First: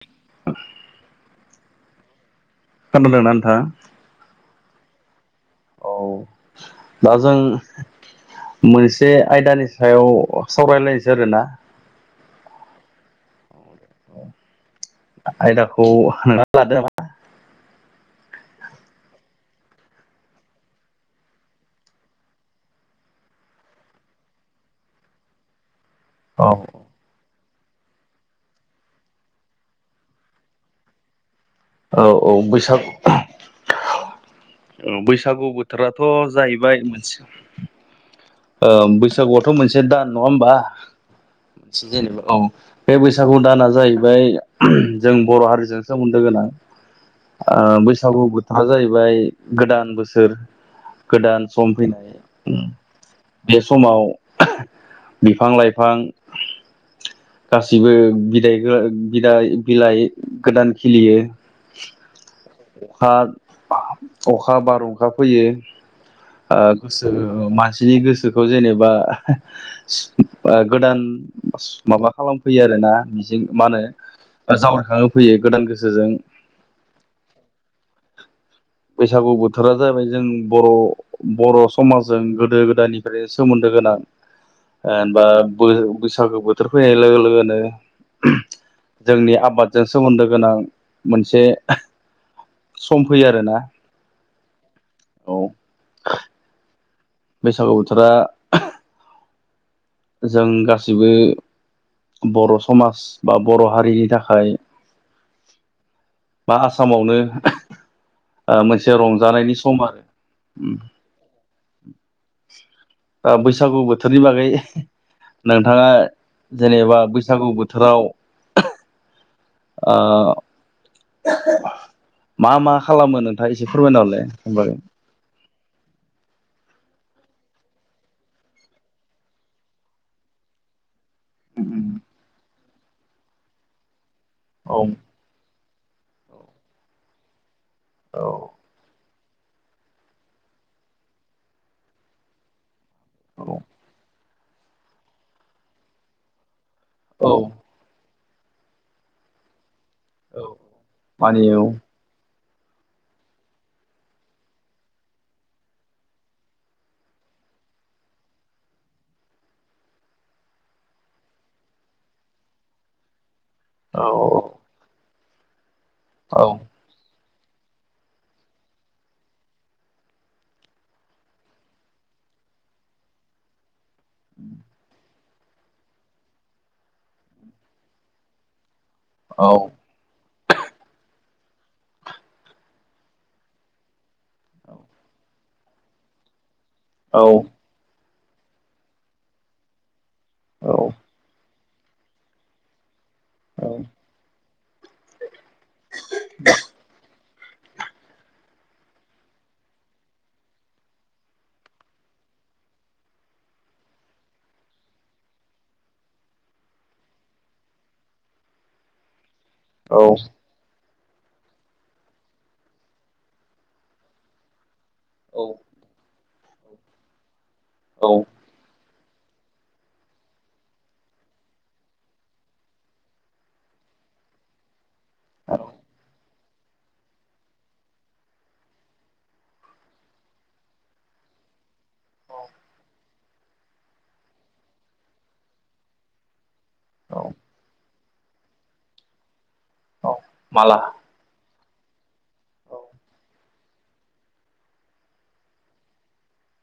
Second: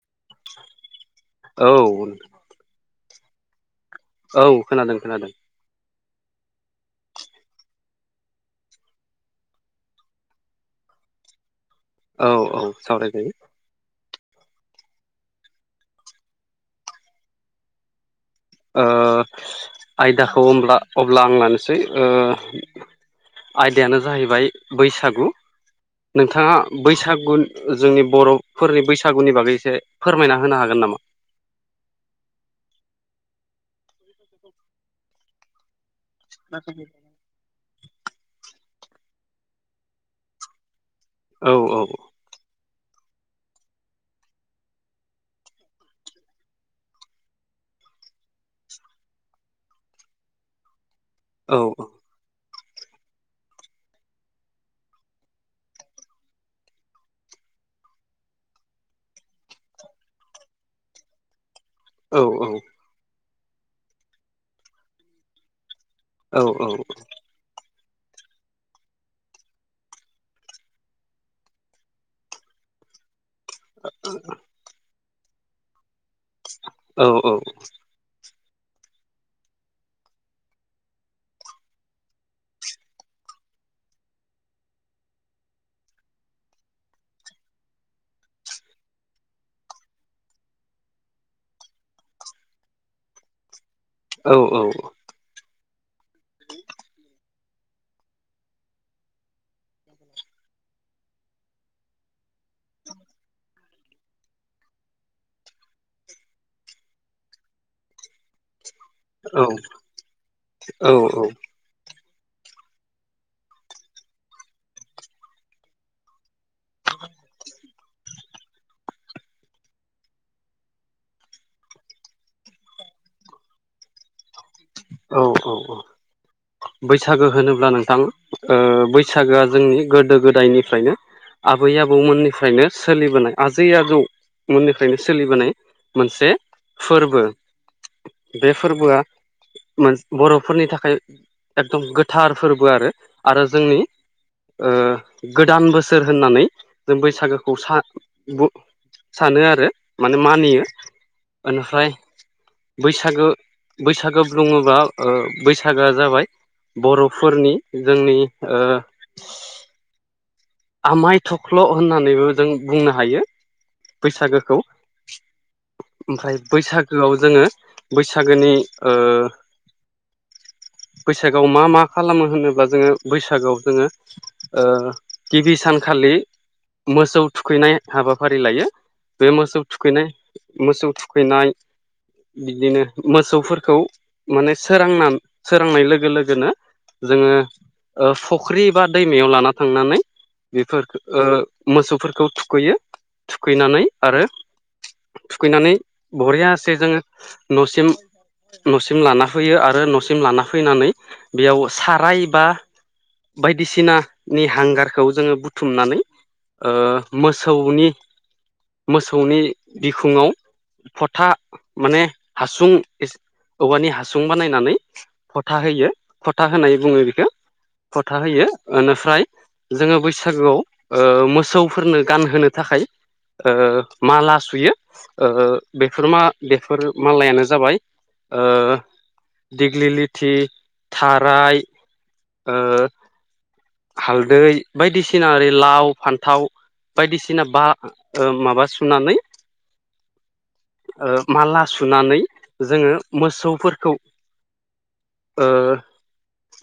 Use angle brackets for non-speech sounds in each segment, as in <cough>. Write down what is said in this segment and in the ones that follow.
औ फोरोंनानै थाङा औ खोनादों खोनादों औ दा जों मोनसे आयदानि सायाव सावरायलायनोसै आरोना औ औ सावरायखायो आयदाखौ <unintelligible> ना लादो नामा आयदाखौ होनब्ला अब्ला आं लानोसै आयदायानो जाहैबाय बैसागु औ नोंथाङा बैसागु जोंनि बर'फोरनि बैसागुनि बागै एसे फोरमायना होनो हागोन नामा? औ औ बैसागु औ बैसागु बोथोरा थ' जाहैबाय मोनसे बैसागुवाथ' मोनसे दान नङा होमबा औ औ मोनसे जेनेबा औ बे बैसागु दाना जाहैबाय जों बर' हारिजों सोमोन्दो गोनां बैसागु बोथोरा जाहैबाय गोदान बोसोर गोदान औ सम फैनाय बे समाव बिफां लाइफां गासिबो बिलाइ <unintelligible> बिलाइ गोदान खिलियो औ औ अखा बार अखा फैयो औ गोसो <unintelligible> नि गोसोखौ जेनेबा गोदान माबा खालामफैयो आरोना मिजिं मा होनो जावरायखांहो फैयो गोदान गोसोजों औ औ बैसागु बोथोरा जाबैाय जों बर' बर' समाजजों गोदो गोदायनिफ्राय सोमोन्दो गोनां जेनबा बैसागो बोथोर फैनाय लोगो लोगोनो जोंनि आबादजों सोमोन्दो गोनां मोनसे सम फैयो आरोना औ औ औ बैसागु बोथोरा जों गासिबो बर' समाज बा बर' हारिनि थाखाय मा आसामावनो मोन से रंजानायनि सम आरो बैसागु बोथोरनि बागै नोंथाङा जेनेबा बैसागु बोथोराव <unintelligible> मा मा खालामो नोंथाङा एसे फोरमायना हरलाय बागै औ औ औ बै सागो होनोब्ला नोंथां बैसागोआ जोंनि गोदो गोदायनिफ्रायनो आबै आबौमोननिफ्रायनो सोलिबोनाय आजै आजौ औ मोननिफ्रायनो सोलिबोनाय मोनसे फोरबो बे फोरबोआ मोन बर'फोरनि थाखाय एकदम गोथार फोरबो आरो आरो औ जोंनि गोदान बोसोर होननानै जों औ बैसागोखौ सानो आरो माने औ मानियो मानियो ओनिफ्राय बैसागो बैसागो बुङोबा बैसागआ जाबाय बर'फोरनि जोंनि आमाय थख्ल' होननानैबो जों बुंनो हायो औ बैसागोखौ ओमफ्राय औ बैसागोआव जोङो बैसागोनि बैसागोआव मा मा खालामो होनोब्ला जोङो बैसागोआव जोङो ओ गिबि सानखालि मोसौ थुखैनाय हाबाफारि लायो बे औ मोसौ थुखैनाय मोसौ थुखैनाय बिदिनो मोसौफोरखौ माने सोरांना सोरांनाय लोगो लोगोनो औ जोङो ओ फख्रि बा दैमायाव लाना थांनानै औ बेफोर ओ मोसौफोरखौ थुखैयो थुखैनानै आरो थुखैनानै बरियासे जोङो न'सिम न'सिम लाना फैयो आरो न'सिम लाना फैनानै बेयाव साराय बा बायदिसिनानि हांगार खौ जोङो बुथुमनानै ओ मोसौनि मोसौनि बिखुङाव फथा माने हासुं औवानि हासुं बानायनानै फथा होयो फथा होनाय बुङो बेखौ औ फथा होयो ओनिफ्राय जोङो बैसागुआव ओ मोसौफोरनो गानहोनो थाखाय ओ माला सुयो ओ बेफोर मा बेफोर मालायानो जाबाय ओ दिग्लि लिथि थाराय ओ हालदै बायदिसिना ओरै लाव फान्थाव औ बायदिसिना बा माबा सुनानै औ माला ओ माला सुनानै जोङो मोसौफोरखौ ओ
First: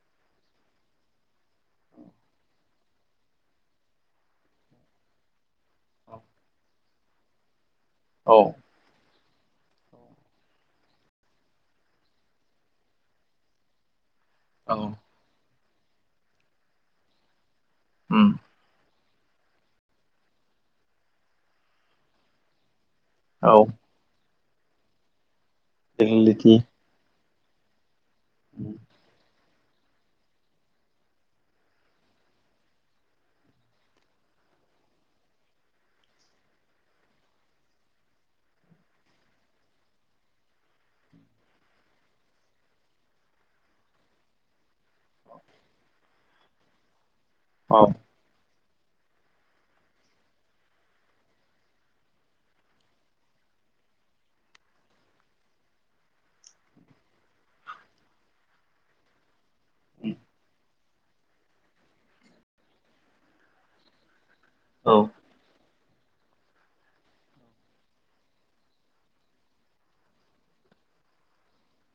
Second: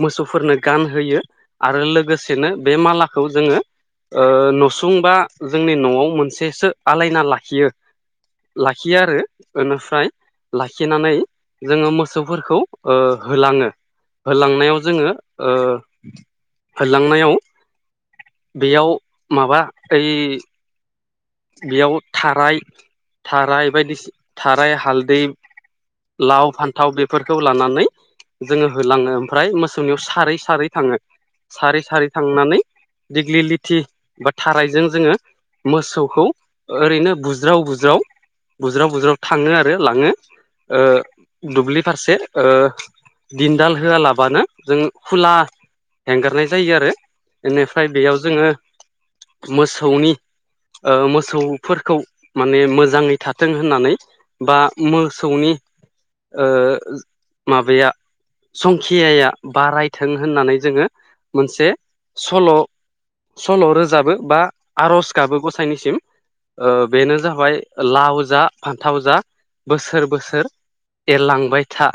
मोसौफोरनो गानहोयो आरो लोगोसेनो बे मालाखौ जोङो ओ नसुंबा जोंनि न'आव औ मोनसेसो आलायना लाखियो लाखियो आरो ओनिफ्राय लाखिनानै जोङो मोसौफोरखौ होलाङो औ होलांनायाव जोङो ओ होलांनायाव उम बेयाव माबा ओइ बेयाव थाराय औ थाराय बायदिसि थाराय हालदै लाव दिग्लिलिथि फान्थाव बेफोरखौ लानानै जोङो होलाङो ओमफ्राय मोस सौनियाव सारै सारै थाङो सारै सारै थांनानै दिग्लि लिथि बा थारायजों जोङो मोसौ खौ ओरैनो बुज्राव बुज्राव बुज्राव बुज्राव थाङो आरो लाङो ओ दुब्लि फारसे ओ दिनदाल होआलाबानो जों खुला एंगारनाय जायो आरो औ एनिफ्राय बेयाव जोङो मोसौनि ओ मोसौफोरखौ माने मोजाङै थाथों होननानै बा मोसौनि ओ माबाया संखियाया बारायथों होननानै जोङो मोनसे सल' सल' रोजाबो बा औ आर'ज गाबो गसा साइनिसिम ओ बेनो जाबाय लाव जा फान्थाव जा बोसोर बोसोर एरलांबाय था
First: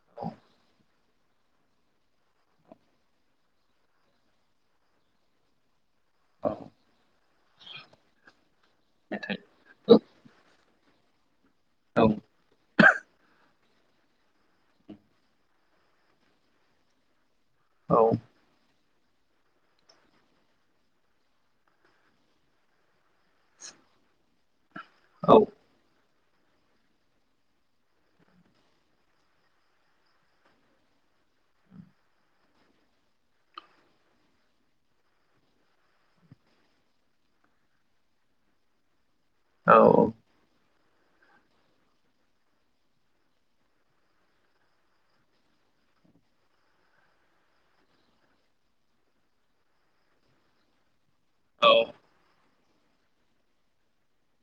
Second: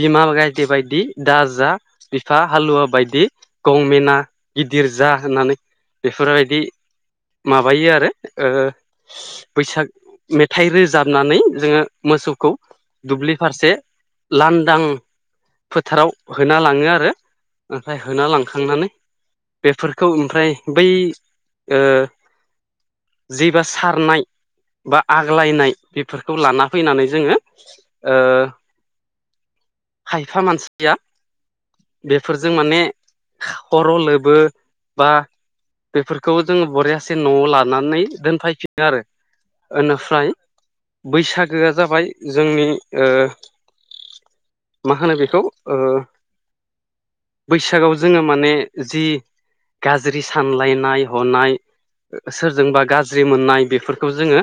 बिमा गायदे बायदि दा जा बिफा हालुवा बायदि गंमेना गिदिर जा होननानै बेफोरबायदि माबायो आरो ओ बैसाग मे थाइ रोजाबनानै जोङो औ मोसौखौ दुब्लि फारसे लान्दां फोथाराव होना लाङो आरो औ ओमफ्राय होना लांखांनानै बेफोरखौ ओमफ्राय बै ओ जैबा सारनाय बा औ आग्लायनाय बे फोरखौ लाना फैनानै जोङो ओ खायफा मानसिया बेफोरजों माने खर' लोबो बा बेफोरखौ जोङो बरियासे न'आव लादों नानै दोनफायफिनो आरो औ बेनिफ्राय बैसागोआ जाबाय जोंनि ओ मा होनो बेखौ बैसागोवाव जोङो माने जि गाज्रि सानलायनाय हनाय सोरजोंबा गाज्रि मोननाय बेफोरखौ जोङो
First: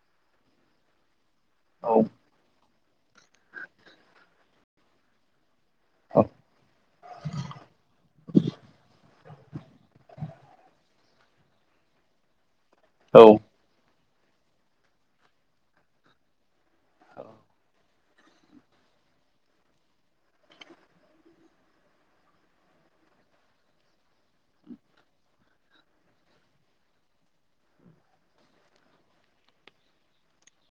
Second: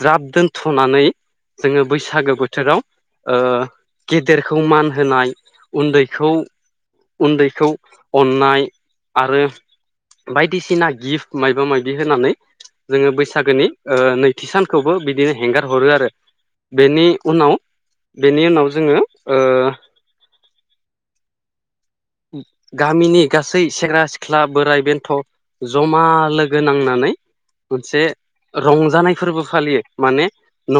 ज्राब दोनथ'नानै जोङो बैसागो बोथोराव ओ गेदेरखौ मान होनाय उन्दैखौ उन्दैखौ अननाय आरो बायदिसिना गिफ्ट मायबा मायाबि होनानै जोङो औ बैसागोनि ओ नैथि सानखौबो बिदिनो हेंगार हरो आरो बेनि उनाव बेनि उनाव जोङो ओ गामिनि गासै सेंग्रा सिख्ला बोराइ बेन्थ' जमा लोगो नांनानै मोनसे रंजानाय फोरबो फालियो माने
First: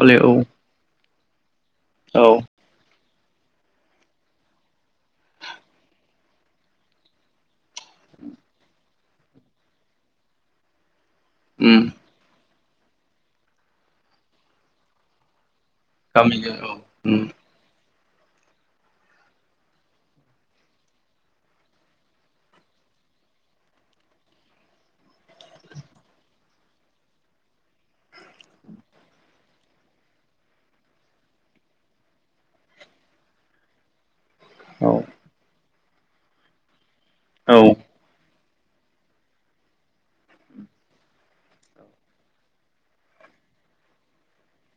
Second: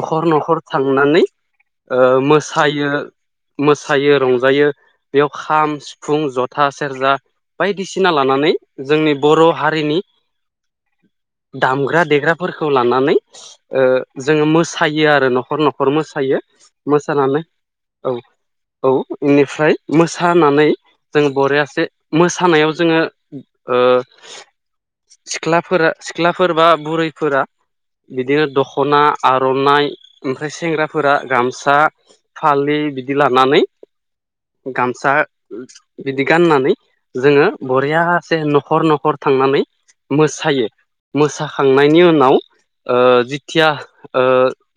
हले औ न'खर थांनानै ओ औ मोसायो मोसायो रंजायो बेयाव खाम सि फुं जथा सेरजा बायदिसिना लानानै जोंनि बर' हारिनि उम दामग्रा देग्राफोर खौ लानानै ओ जोङो मोसायो आरो न'खर न'ख खर मोसायो गामिजों औ उम मोसानानै औ औ बेनिफ्राय मोसानानै जों बरेयासे मोसानायाव जोङो ओ सिख्लाफोरा सिख्लाफोर बा बुरैफोरा बिदिनो दख'ना आर'नाइ ओमफ्राय सेंग्राफोरा गामसा फालि बिदि लानानै औ गामसा बिदि गाननानै जोङो औ बरियासे न खर नखर थांनानै मोसायो मोसाखांनायनि उनाव ओ जिथिया ओ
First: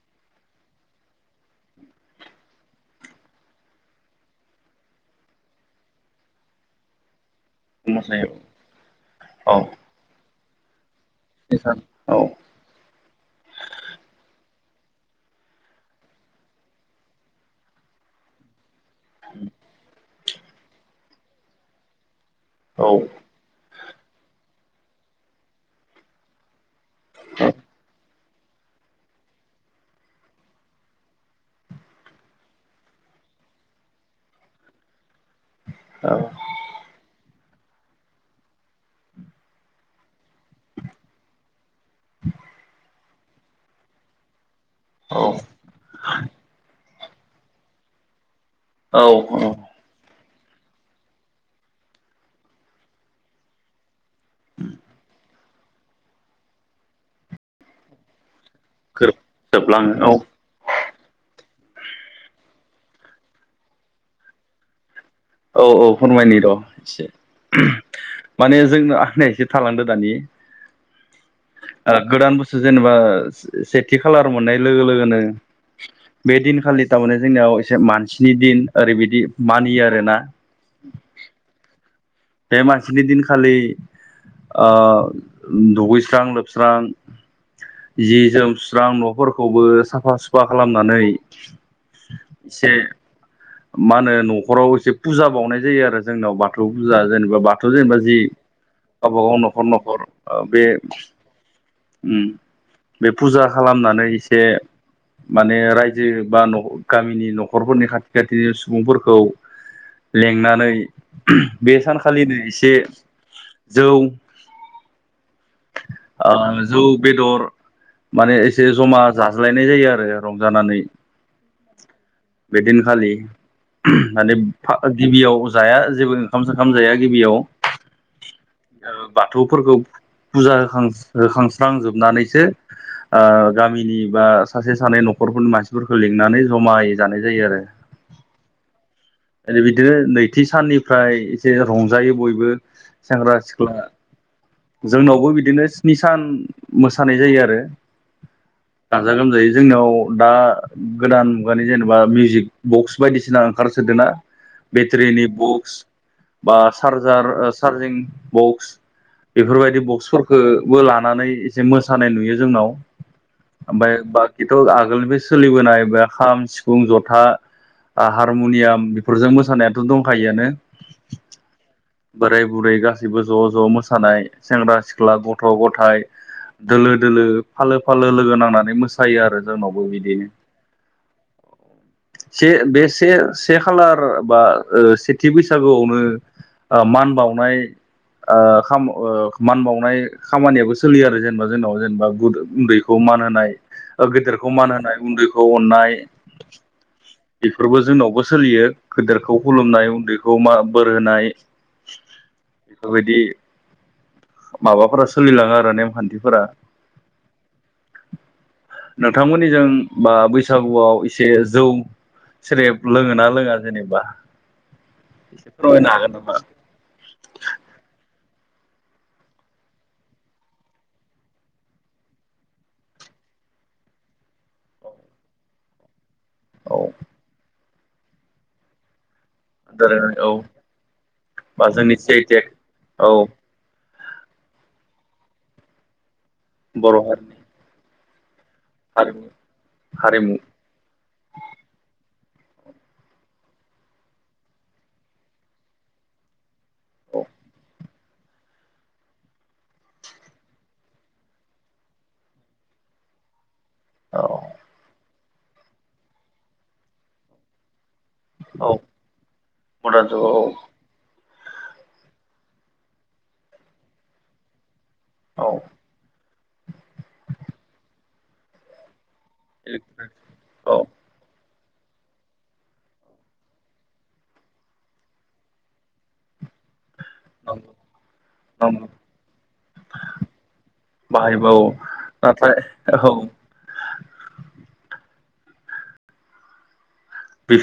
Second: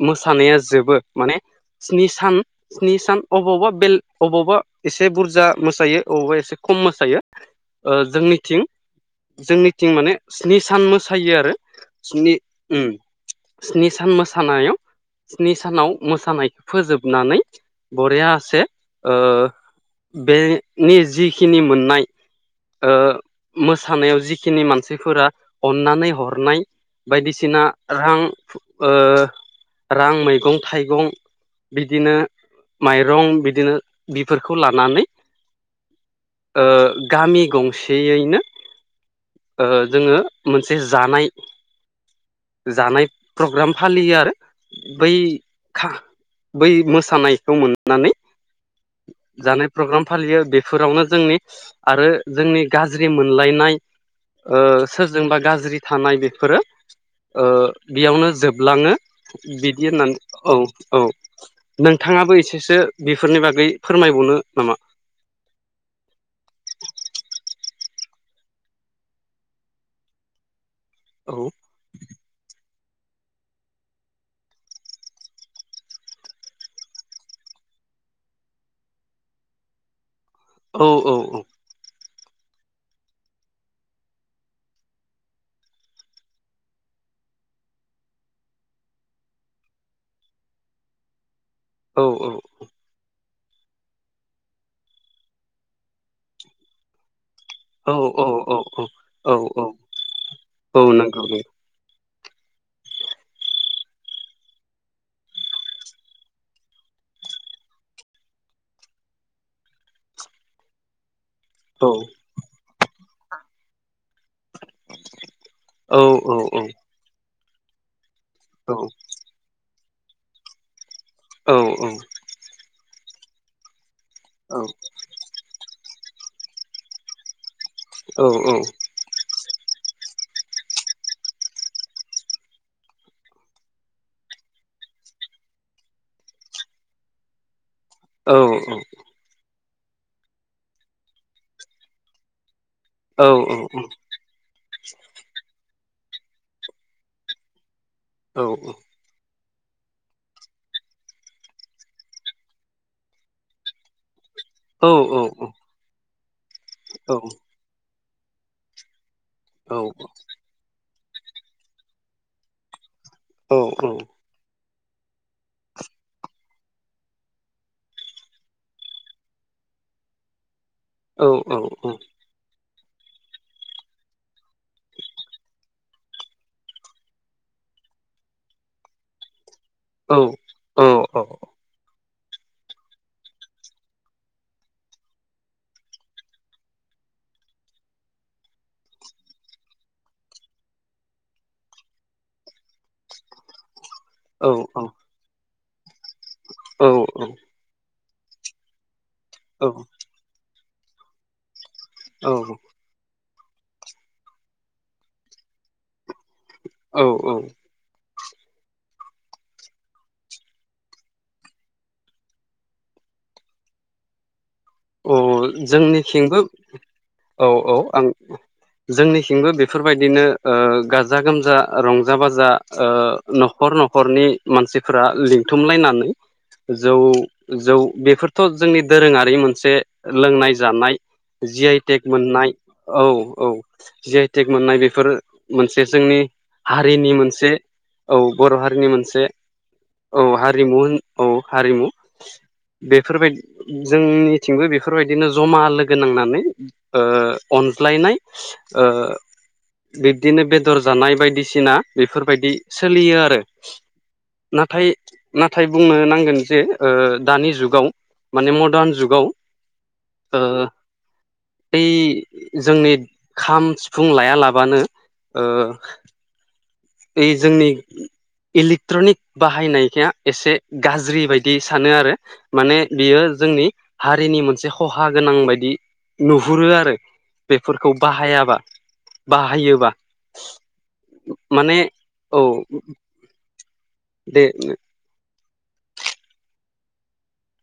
मोसानाया जोबो माने स्नि सान स्नि सान अबावबा बेल अबावबा एसे बुरजा मोसायो अबेबा एसे खम मोसायो ओ मोसायो जोंनिथिं औ जोंनिथिं माने स्नि सान मोसायो आरो इसान औ स्नि उम सान मोसानायाव स्नि सानाव मोसानायखौ फोजोबनानै बरेयासे ओ बेनि जिखिनि मोननाय औ मो सानायाव जिखिनि मानसिफोरा अन्नानै हरनाय बायदिसिना रां ओ रां मैगं थाइगं बिदिनो माइरं बिदिनो बिफोरखौ लानानै औ ओ गामि गंसेयैनो ओ जोङो मोनसे जानाय जानाय प्रग्राम फालियो आरो। बै औ खा बै मोसानायखौ मोननानै औ औ जानाय प्रग्राम फालियो बेफोरावनो जोंनि आरो जोंनि गाज्रि मोनलायनाय ओ सोरजोंबा गाज्रि थानाय बेफोरो ओ बेयावनो जोब लाङो बिदि होननानै औ औ नोंथाङाबो एसेसो बेफोरनि बागै फोरमायबावनो नामा? औ औ फोरमायनि र' एसे। <inaudible> माने जोंनो आंनि एसे थालांदो दानि औ ओ गोदान बुस्थु जेनेबा सेथि खालार मोननाय लोगो लोगोनो बे दिनखालि थारमाने जोंनियाव एसे मानसिनि दिन ओरैबायदि मानियो आरोना औ औ औ बे मानसिनि दिन खालि ओ दुगैस्रां लोबस्रां जि जोम सुस्रां न'फोरखौबो साफा सुफा खालामनानै औ एसे मा होनो न'खराव एसे फुजा बावनाय जायो आरो जोंनाव बाथौ फुजा जेनेबा बाथौ बाथौ जेनेबा जि औ औ गावबा औ गाव न'खर औ न'खर ओ बे औ नंगौ औ बे फुजा खालामनानै एसे माने रायजो बा गामिनि न'खरफोरनि खाथि खथि सुबुंफोरखौ लेंनानै बे सानखालिनो एसे जौ औ औ जौ बेदर माने एसे औ जमा जाज्लायनाय जायो आरो रंजानानै औ - औ खालि माने गिबियाव जाया जेबो ओंखाम सोमखाम जाया गिबियाव औ बाथौफोरखौ फुजा होखां होखांस्रांजोबनानैसो गामिनि बा सासे सानै न'खरफोरनि मानसिफोरखौ लिंनानै जमाय जानाय जायो आरो औ - औ ओै बिदिनो नैथि साननिफ्राय एसे रंजायो बयबो सेंग्रा सिख्ला जोंनावबो बिदिनो सि सान मोसानाय जायो आरो गाजा गोमजायै जोंनियाव दा गोदान मुगानि जेनेबा मिउजिक बक्स बायदिसिना ओंखारसोदों ना बेथ्रिनि औ बुक्स बा चारजार चार्जिं बक्स बेफोरबायदि बक्सफोरफोरखौबो लानानै मोसानाय नुयो जोंनाव ओमफ्राय बाखिथ' आगोलनिफ्राय सोलिबोनाय बे खाम सिफुं जथा हारमुनियाम बेफोरजों मोसानायाथ' दंखायोआनो औ - औ - औ गाैबो ज' ज' मोसानाय सेंग्रा सिख्ला गथ' गथाय दोलो दोलो फालो फालो लोगो नांनानै मोसायो आरो जोंनावबो औ बिदिनो - औ - औ से बे से से खालार बा सेथि बैसागोआवनो मान बावनाय मान बावनाय खामानियाबो सोलियो आरो जेनेबा जोंनाव जेनेबा उन्दैखौ मान होनाय गेदेरखौ औ मान होनाय उन्दैखौ अननाय औ - औ बेफोरबो जोंनावबो सोलियो गेदेरखौ खुलुमनाय उन्दैखौ मा बोर होनाय औ बेखौफोर बायदि माबाफोरा सोलिलांङो आरो नेमखान्थिफोरा औ - औ नोंथांमोननिजों बा बैसागुआव एसे जौ सेरेब लोङोना लोङां जेनेबा औ एसे फोरमायनो हागोन नामा जोंनिथिंबो औ - औ आं जोंनिथिंबो बेफोरबायदिनो गाजा गोमजा रंजा बाजा न'खर न'खर न'खरनि मानसिफोरा लिंथुमलायनानै जौ - जौ बेफोरथ' जोंनि दोरोंङारि मोनसे औ औ लोंनाय जानाय जि बा आइ जोंनि टेक सि मोननाय औ - औ जि आइटेक मोननाय बेफोर मोनसे जोंनि हारिनि मोनसे औ बर' हारिनि हारिमु मोनसे औ हारिमु होन औ हारिमु बेफोरबाय जोंनि बेफोरबायदिनो जमा लोगो नांनानै औ अनज्लायनाय बिब्दिनो बेदर जानाय बायदिसिना बेफोरबायदि सोलियो आरो औ नाथाय नाथाय बुंनो नांगोन जे दानि जुगाव माने औ मर्डान जुगाव <unintelligible> ओ औ बै जोंनि खाम सिफुं लाया लाबानो ओ। औ ओइ जोंनि इलेक्ट्रनिक बाहायनाया इसे इलेक्ट्रनिक औ गाज्रि बायद--। बिदि सानो आरो माने बियो जोंनि हारिनि मोनसे खहा गोनां बायदि। नुहुरो आरो नंगौ बेफोरखौ बाहायाबा। नंगौ बाहायोबा। बाहायबा औ माने औ नाथाय औ दे। बे